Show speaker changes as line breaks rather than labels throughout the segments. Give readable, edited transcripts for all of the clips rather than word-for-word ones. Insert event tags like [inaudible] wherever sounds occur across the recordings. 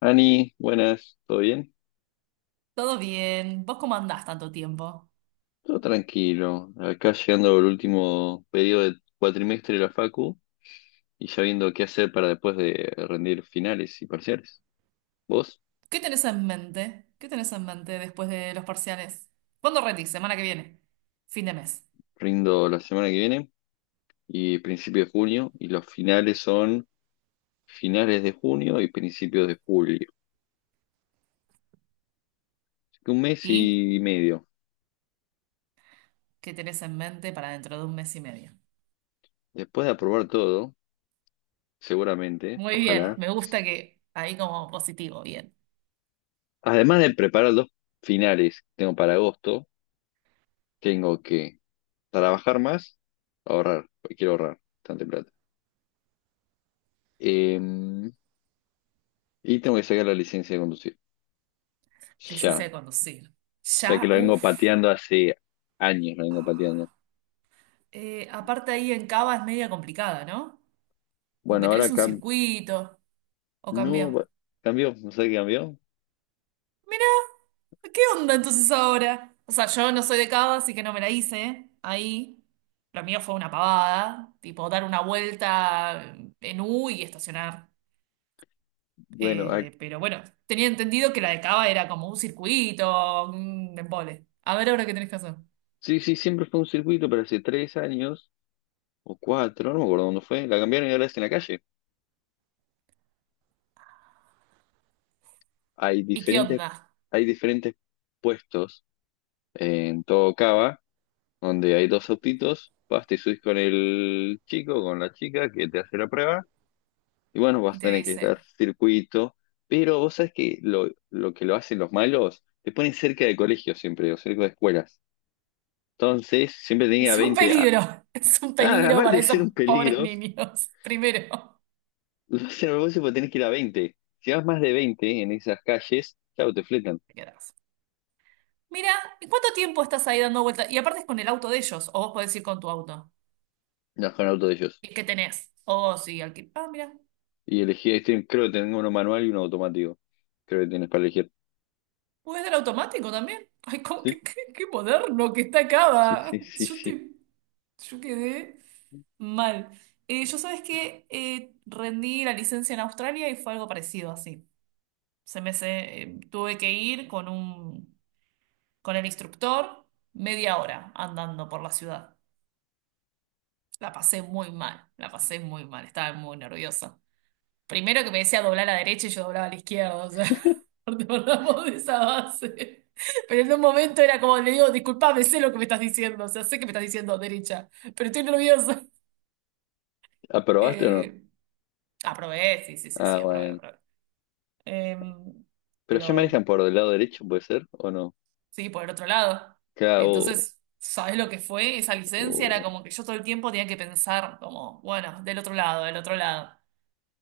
Ani, buenas, ¿todo bien?
Todo bien. ¿Vos cómo andás tanto tiempo?
Todo tranquilo. Acá llegando el último periodo del cuatrimestre de la Facu y ya viendo qué hacer para después de rendir finales y parciales. Vos,
¿Qué tenés en mente? ¿Qué tenés en mente después de los parciales? ¿Cuándo rendís? Semana que viene. Fin de mes.
rindo la semana que viene y principio de junio y los finales son finales de junio y principios de julio. Así que un mes
¿Y
y medio.
qué tenés en mente para dentro de un mes y medio?
Después de aprobar todo, seguramente,
Muy bien.
ojalá.
Me gusta que ahí como positivo. Bien.
Además de preparar los finales que tengo para agosto, tengo que trabajar más, ahorrar, porque quiero ahorrar bastante plata. Em, y tengo que sacar la licencia de conducir.
Licencia
Ya,
de conducir.
ya que
Ya,
la vengo
uff.
pateando hace años, la vengo pateando.
Aparte ahí en Cava es media complicada, ¿no? Como
Bueno,
que tenés
ahora
un circuito. ¿O
no,
cambió?
cambió, no sé qué cambió.
¿Qué onda entonces ahora? O sea, yo no soy de cava, así que no me la hice ahí. Lo mío fue una pavada, tipo dar una vuelta en U y estacionar.
Bueno,
Pero bueno, tenía entendido que la de cava era como un circuito, un embole. A ver ahora qué tenés que hacer.
sí, sí, siempre fue un circuito, pero hace 3 años o cuatro, no me acuerdo dónde fue, la cambiaron y ahora es en la calle. Hay
¿Y qué
diferentes,
onda?
hay diferentes puestos en todo Cava donde hay dos autitos, vas, te subís con el chico, con la chica que te hace la prueba, y bueno, vas
Y
a
te
tener que dar
dice,
circuito, pero vos sabés que lo que lo hacen los malos, te ponen cerca de colegios siempre, o cerca de escuelas. Entonces, siempre tenía
es un
20
peligro, [laughs] es un peligro
aparte
para
de
esos
ser un
pobres
peligro.
niños. [laughs] Primero,
[laughs] Lo hacen a propósito porque tenés que ir a 20. Si vas más de 20 en esas calles, claro, te fletan,
te quedás. Mira, ¿y cuánto tiempo estás ahí dando vueltas? Y aparte es con el auto de ellos, o vos podés ir con tu auto.
no con el auto de ellos.
¿Y qué tenés? Oh, sí, alquiler. Ah, mira,
Y elegí, este, creo que tengo uno manual y uno automático, creo que tienes para elegir.
puedes dar automático también. Ay, cómo,
Sí,
qué moderno que está acá.
sí,
Va.
sí, sí, sí.
Yo quedé mal. Yo sabes que rendí la licencia en Australia y fue algo parecido así. Tuve que ir con el instructor media hora andando por la ciudad. La pasé muy mal, la pasé muy mal, estaba muy nerviosa. Primero que me decía doblar a la derecha y yo doblaba a la izquierda, o sea, [laughs] partamos de esa base. Pero en un momento era como, le digo, disculpame, sé lo que me estás diciendo, o sea, sé que me estás diciendo derecha, pero estoy nerviosa. [laughs]
¿Aprobaste o no?
Eh, Aprobé, sí, sí, sí,
Ah,
sí, aprobé,
bueno.
aprobé. Eh,
Pero ya
pero
manejan por el lado derecho, ¿puede ser? ¿O no?
sí, por el otro lado.
Acá
Entonces, ¿sabes lo que fue esa licencia? Era
o-
como que yo todo el tiempo tenía que pensar como, bueno, del otro lado, del otro lado.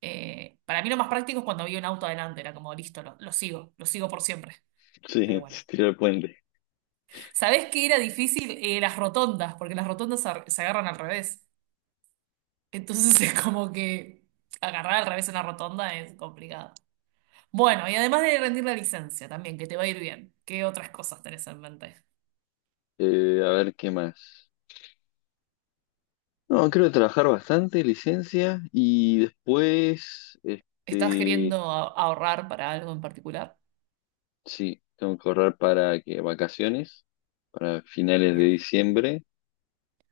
Para mí lo más práctico es cuando vi un auto adelante, era como, listo, lo sigo, lo sigo por siempre.
sí.
Pero bueno.
[laughs] Tirar el puente.
¿Sabés qué era difícil? Las rotondas, porque las rotondas se agarran al revés. Entonces [laughs] es como que agarrar al revés una rotonda es complicado. Bueno, y además de rendir la licencia también, que te va a ir bien. ¿Qué otras cosas tenés en mente?
A ver, ¿qué más? No, creo que trabajar bastante, licencia, y después,
¿Estás
este,
queriendo ahorrar para algo en particular?
sí, tengo que ahorrar para que vacaciones, para finales de
Bien.
diciembre,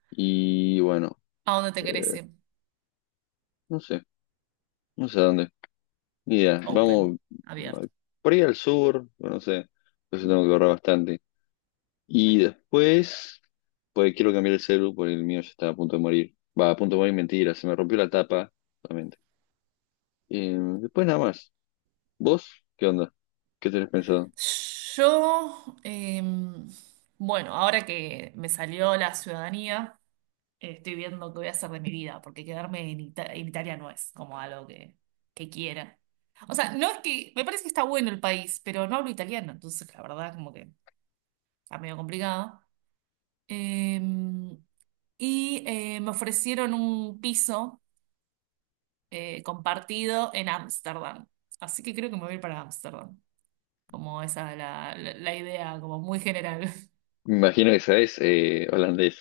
y bueno,
¿A dónde te querés
eh,
ir?
no sé, no sé a dónde. Ni idea, vamos
Open,
a-
abierto.
por ahí al sur, no sé, entonces tengo que ahorrar bastante. Y después, pues quiero cambiar el celu porque el mío ya está a punto de morir. Va, a punto de morir, mentira, se me rompió la tapa, solamente. Después nada más. ¿Vos qué onda? ¿Qué tenés pensado?
Yo, bueno, ahora que me salió la ciudadanía. Estoy viendo qué voy a hacer de mi vida, porque quedarme en, en Italia no es como algo que, quiera. O sea, no es que, me parece que está bueno el país, pero no hablo italiano, entonces la verdad como que está medio complicado. Em, y me ofrecieron un piso compartido en Ámsterdam, así que creo que me voy a ir para Ámsterdam. Como esa es la, la idea, como muy general. [laughs]
Me imagino que sabés holandés.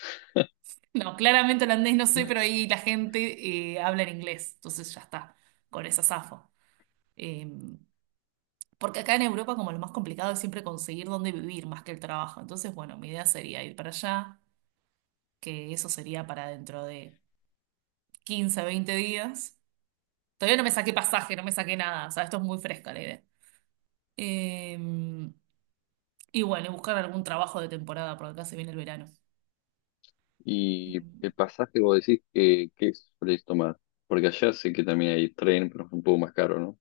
No, claramente holandés no sé pero ahí la gente habla en inglés, entonces ya está, con esa zafo. Eh, porque acá en Europa como lo más complicado es siempre conseguir dónde vivir más que el trabajo. Entonces, bueno, mi idea sería ir para allá, que eso sería para dentro de 15 20 días. Todavía no me saqué pasaje, no me saqué nada. O sea, esto es muy fresca la idea. Eh, y bueno, y buscar algún trabajo de temporada, porque acá se viene el verano. Eh,
¿Y el pasaje vos decís que qué solés tomar? Porque allá sé que también hay tren, pero es un poco más caro, ¿no?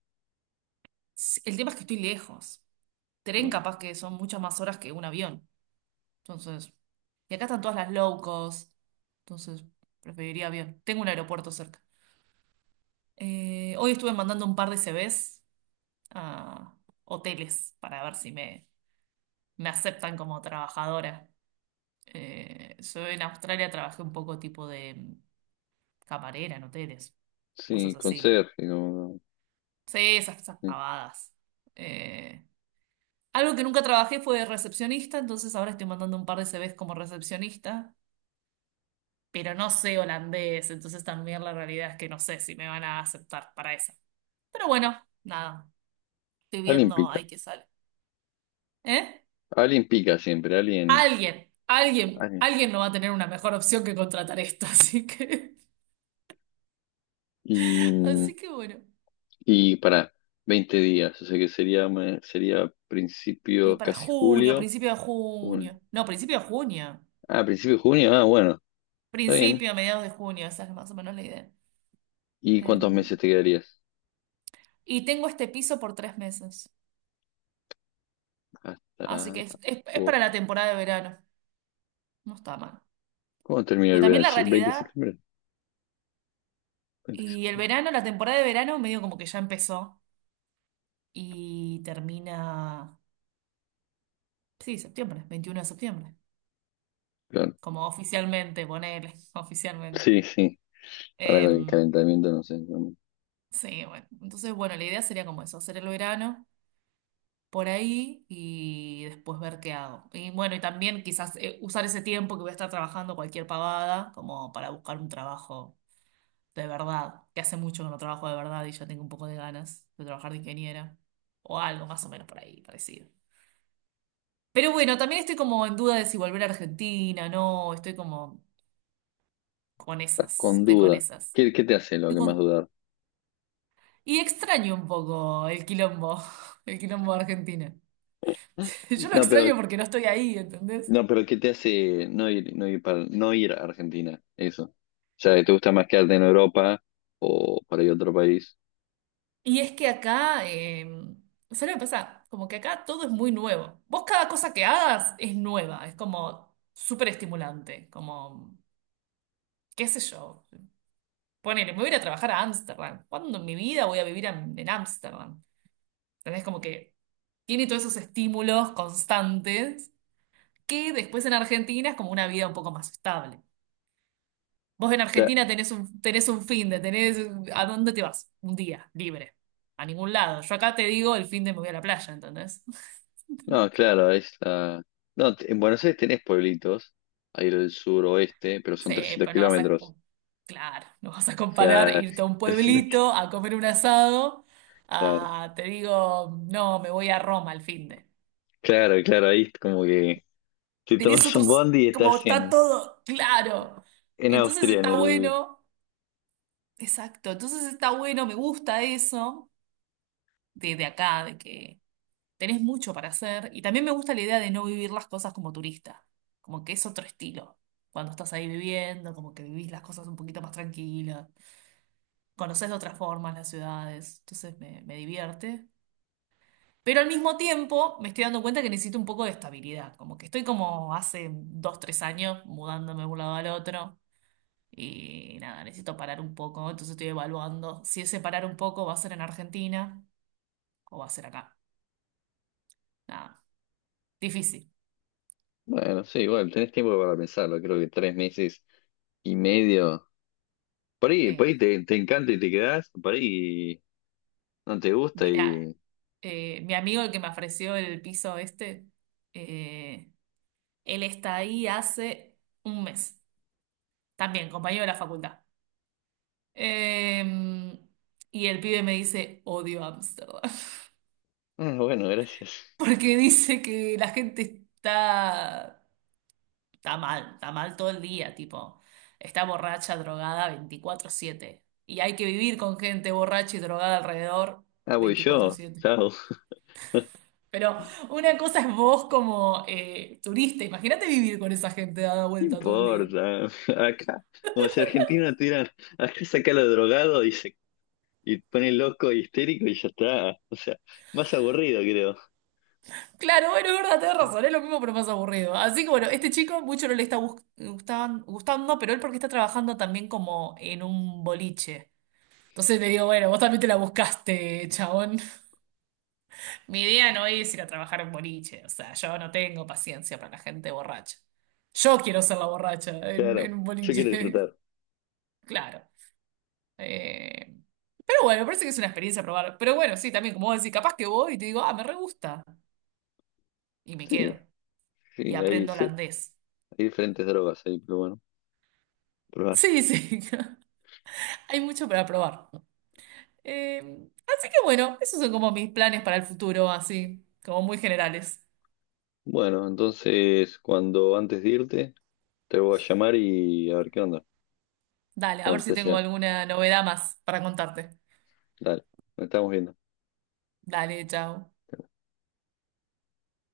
sí, el tema es que estoy lejos. Tren
Pero-
capaz que son muchas más horas que un avión. Entonces, y acá están todas las low cost. Entonces, preferiría avión. Tengo un aeropuerto cerca. Hoy estuve mandando un par de CVs a hoteles para ver si me aceptan como trabajadora. Yo en Australia trabajé un poco tipo de camarera en hoteles, cosas
sí,
así.
conserje,
Sí, esas
sí.
pavadas. Eh, algo que nunca trabajé fue de recepcionista, entonces ahora estoy mandando un par de CVs como recepcionista, pero no sé holandés, entonces también la realidad es que no sé si me van a aceptar para esa. Pero bueno, nada, estoy
Alguien
viendo
pica.
ahí que sale. ¿Eh?
Alguien pica siempre,
Alguien, alguien,
alguien.
alguien no va a tener una mejor opción que contratar esto, [laughs] así que,
Y mm,
así que bueno.
Y para 20 días, o sea que sería, sería
Y
principio
para
casi
junio,
julio.
principio de
un-
junio. No, principio de junio.
ah, principio de junio. Ah, bueno, está bien.
Principio, mediados de junio, esa es más o menos la idea.
¿Y
Eh,
cuántos meses te quedarías?
y tengo este piso por tres meses, así que
Hasta
es para
agosto.
la temporada de verano. No está mal.
¿Cómo termina
Pues
el
también
verano?
la
¿El 20 de
realidad
septiembre? veinte
y el
de
verano, la temporada de verano medio como que ya empezó y termina, sí, septiembre, 21 de septiembre,
septiembre, claro.
como oficialmente, ponele, [laughs] oficialmente.
Sí, sí. Ahora con el
Em,
calentamiento, no sé.
sí, bueno. Entonces, bueno, la idea sería como eso, hacer el verano por ahí y después ver qué hago. Y bueno, y también quizás usar ese tiempo que voy a estar trabajando cualquier pavada como para buscar un trabajo de verdad, que hace mucho que no trabajo de verdad y ya tengo un poco de ganas de trabajar de ingeniera o algo más o menos por ahí parecido. Pero bueno, también estoy como en duda de si volver a Argentina, no, estoy como con
Estás
esas,
con
estoy con
duda.
esas.
¿Qué te hace lo
Estoy
que más
con
dudar?
Y extraño un poco el quilombo, [laughs] el quilombo de Argentina. [laughs] Yo lo
No, pero,
extraño porque no estoy ahí, ¿entendés?
no, pero, ¿qué te hace no ir, no ir para, no ir a Argentina? Eso. O sea, ¿te gusta más quedarte en Europa o para ir a otro país?
Y es que acá, ¿sabes lo que pasa? Como que acá todo es muy nuevo. Vos cada cosa que hagas es nueva, es como súper estimulante, como, qué sé yo. Ponele, me voy a ir a trabajar a Ámsterdam. ¿Cuándo en mi vida voy a vivir en Ámsterdam? ¿Entendés? Como que tiene todos esos estímulos constantes que después en Argentina es como una vida un poco más estable. Vos en Argentina tenés un finde, tenés... ¿A dónde te vas? Un día, libre. A ningún lado. Yo acá te digo, el finde me voy a la playa, ¿entendés? [laughs]
No, claro, No, en Buenos Aires tenés pueblitos, ahí lo del sur pero son
Sí,
300
pero no vas a...
kilómetros.
Claro, no vas a
O
comparar
sea,
irte a un
[laughs] 300 ki-
pueblito a comer un asado
claro,
a, te digo, no, me voy a Roma al finde.
claro, claro, ahí es como que te
Tenés
tomas un
otros...
bondi y
Como
estás
está
en,
todo claro.
en
Entonces
Austria, en
está
el...
bueno. Exacto. Entonces está bueno, me gusta eso de, acá, de que... tenés mucho para hacer y también me gusta la idea de no vivir las cosas como turista, como que es otro estilo. Cuando estás ahí viviendo, como que vivís las cosas un poquito más tranquilas, conoces de otras formas las ciudades, entonces me divierte. Pero al mismo tiempo me estoy dando cuenta que necesito un poco de estabilidad, como que estoy como hace dos, tres años mudándome de un lado al otro y nada, necesito parar un poco, entonces estoy evaluando si ese parar un poco va a ser en Argentina o va a ser acá. Nada, difícil.
Bueno, sí, igual, tenés tiempo para pensarlo, creo que 3 meses y medio. Por
Sí,
ahí te encanta y te quedás, por ahí no te gusta
Mira,
y...
mi amigo el que me ofreció el piso este, eh, él está ahí hace un mes, también compañero de la facultad. Eh, y el pibe me dice, odio Ámsterdam, [laughs]
Ah, bueno, gracias.
porque dice que la gente está, está mal, está mal todo el día, tipo, está borracha, drogada 24/7, Y hay que vivir con gente borracha y drogada alrededor
Ah, voy
veinticuatro
yo,
siete.
chao.
Pero una cosa es vos como turista, imagínate vivir con esa gente dada
¿Qué
vuelta todo el día.
importa? Acá, como si Argentina tuviera, acá saca lo drogado y se y pone loco y histérico y ya está. O sea, más aburrido creo.
Claro, bueno, es verdad, tenés razón, es lo mismo pero más aburrido. Así que bueno, este chico mucho no le está gustando, pero él porque está trabajando también como en un boliche. Entonces le digo, bueno, vos también te la buscaste, chabón. [laughs] Mi idea no es ir a trabajar en boliche, o sea, yo no tengo paciencia para la gente borracha. Yo quiero ser la borracha en,
Claro,
un
yo quiero
boliche,
disfrutar.
[laughs] claro. Eh, Pero bueno, me parece que es una experiencia probar. Pero bueno, sí, también, como vos decís, capaz que voy y te digo, ah, me re gusta. Y me
Sí,
quedo. Y
sí,
aprendo holandés.
hay diferentes drogas ahí, pero bueno, probar.
Sí, sí. [laughs] Hay mucho para probar. Eh, así que bueno, esos son como mis planes para el futuro, así, como muy generales.
Bueno, entonces cuando antes de irte, te voy a llamar y a ver qué onda.
Dale, a ver
Cuando
si
te
tengo
llega.
alguna novedad más para contarte.
Dale, nos estamos viendo.
Dale, chao.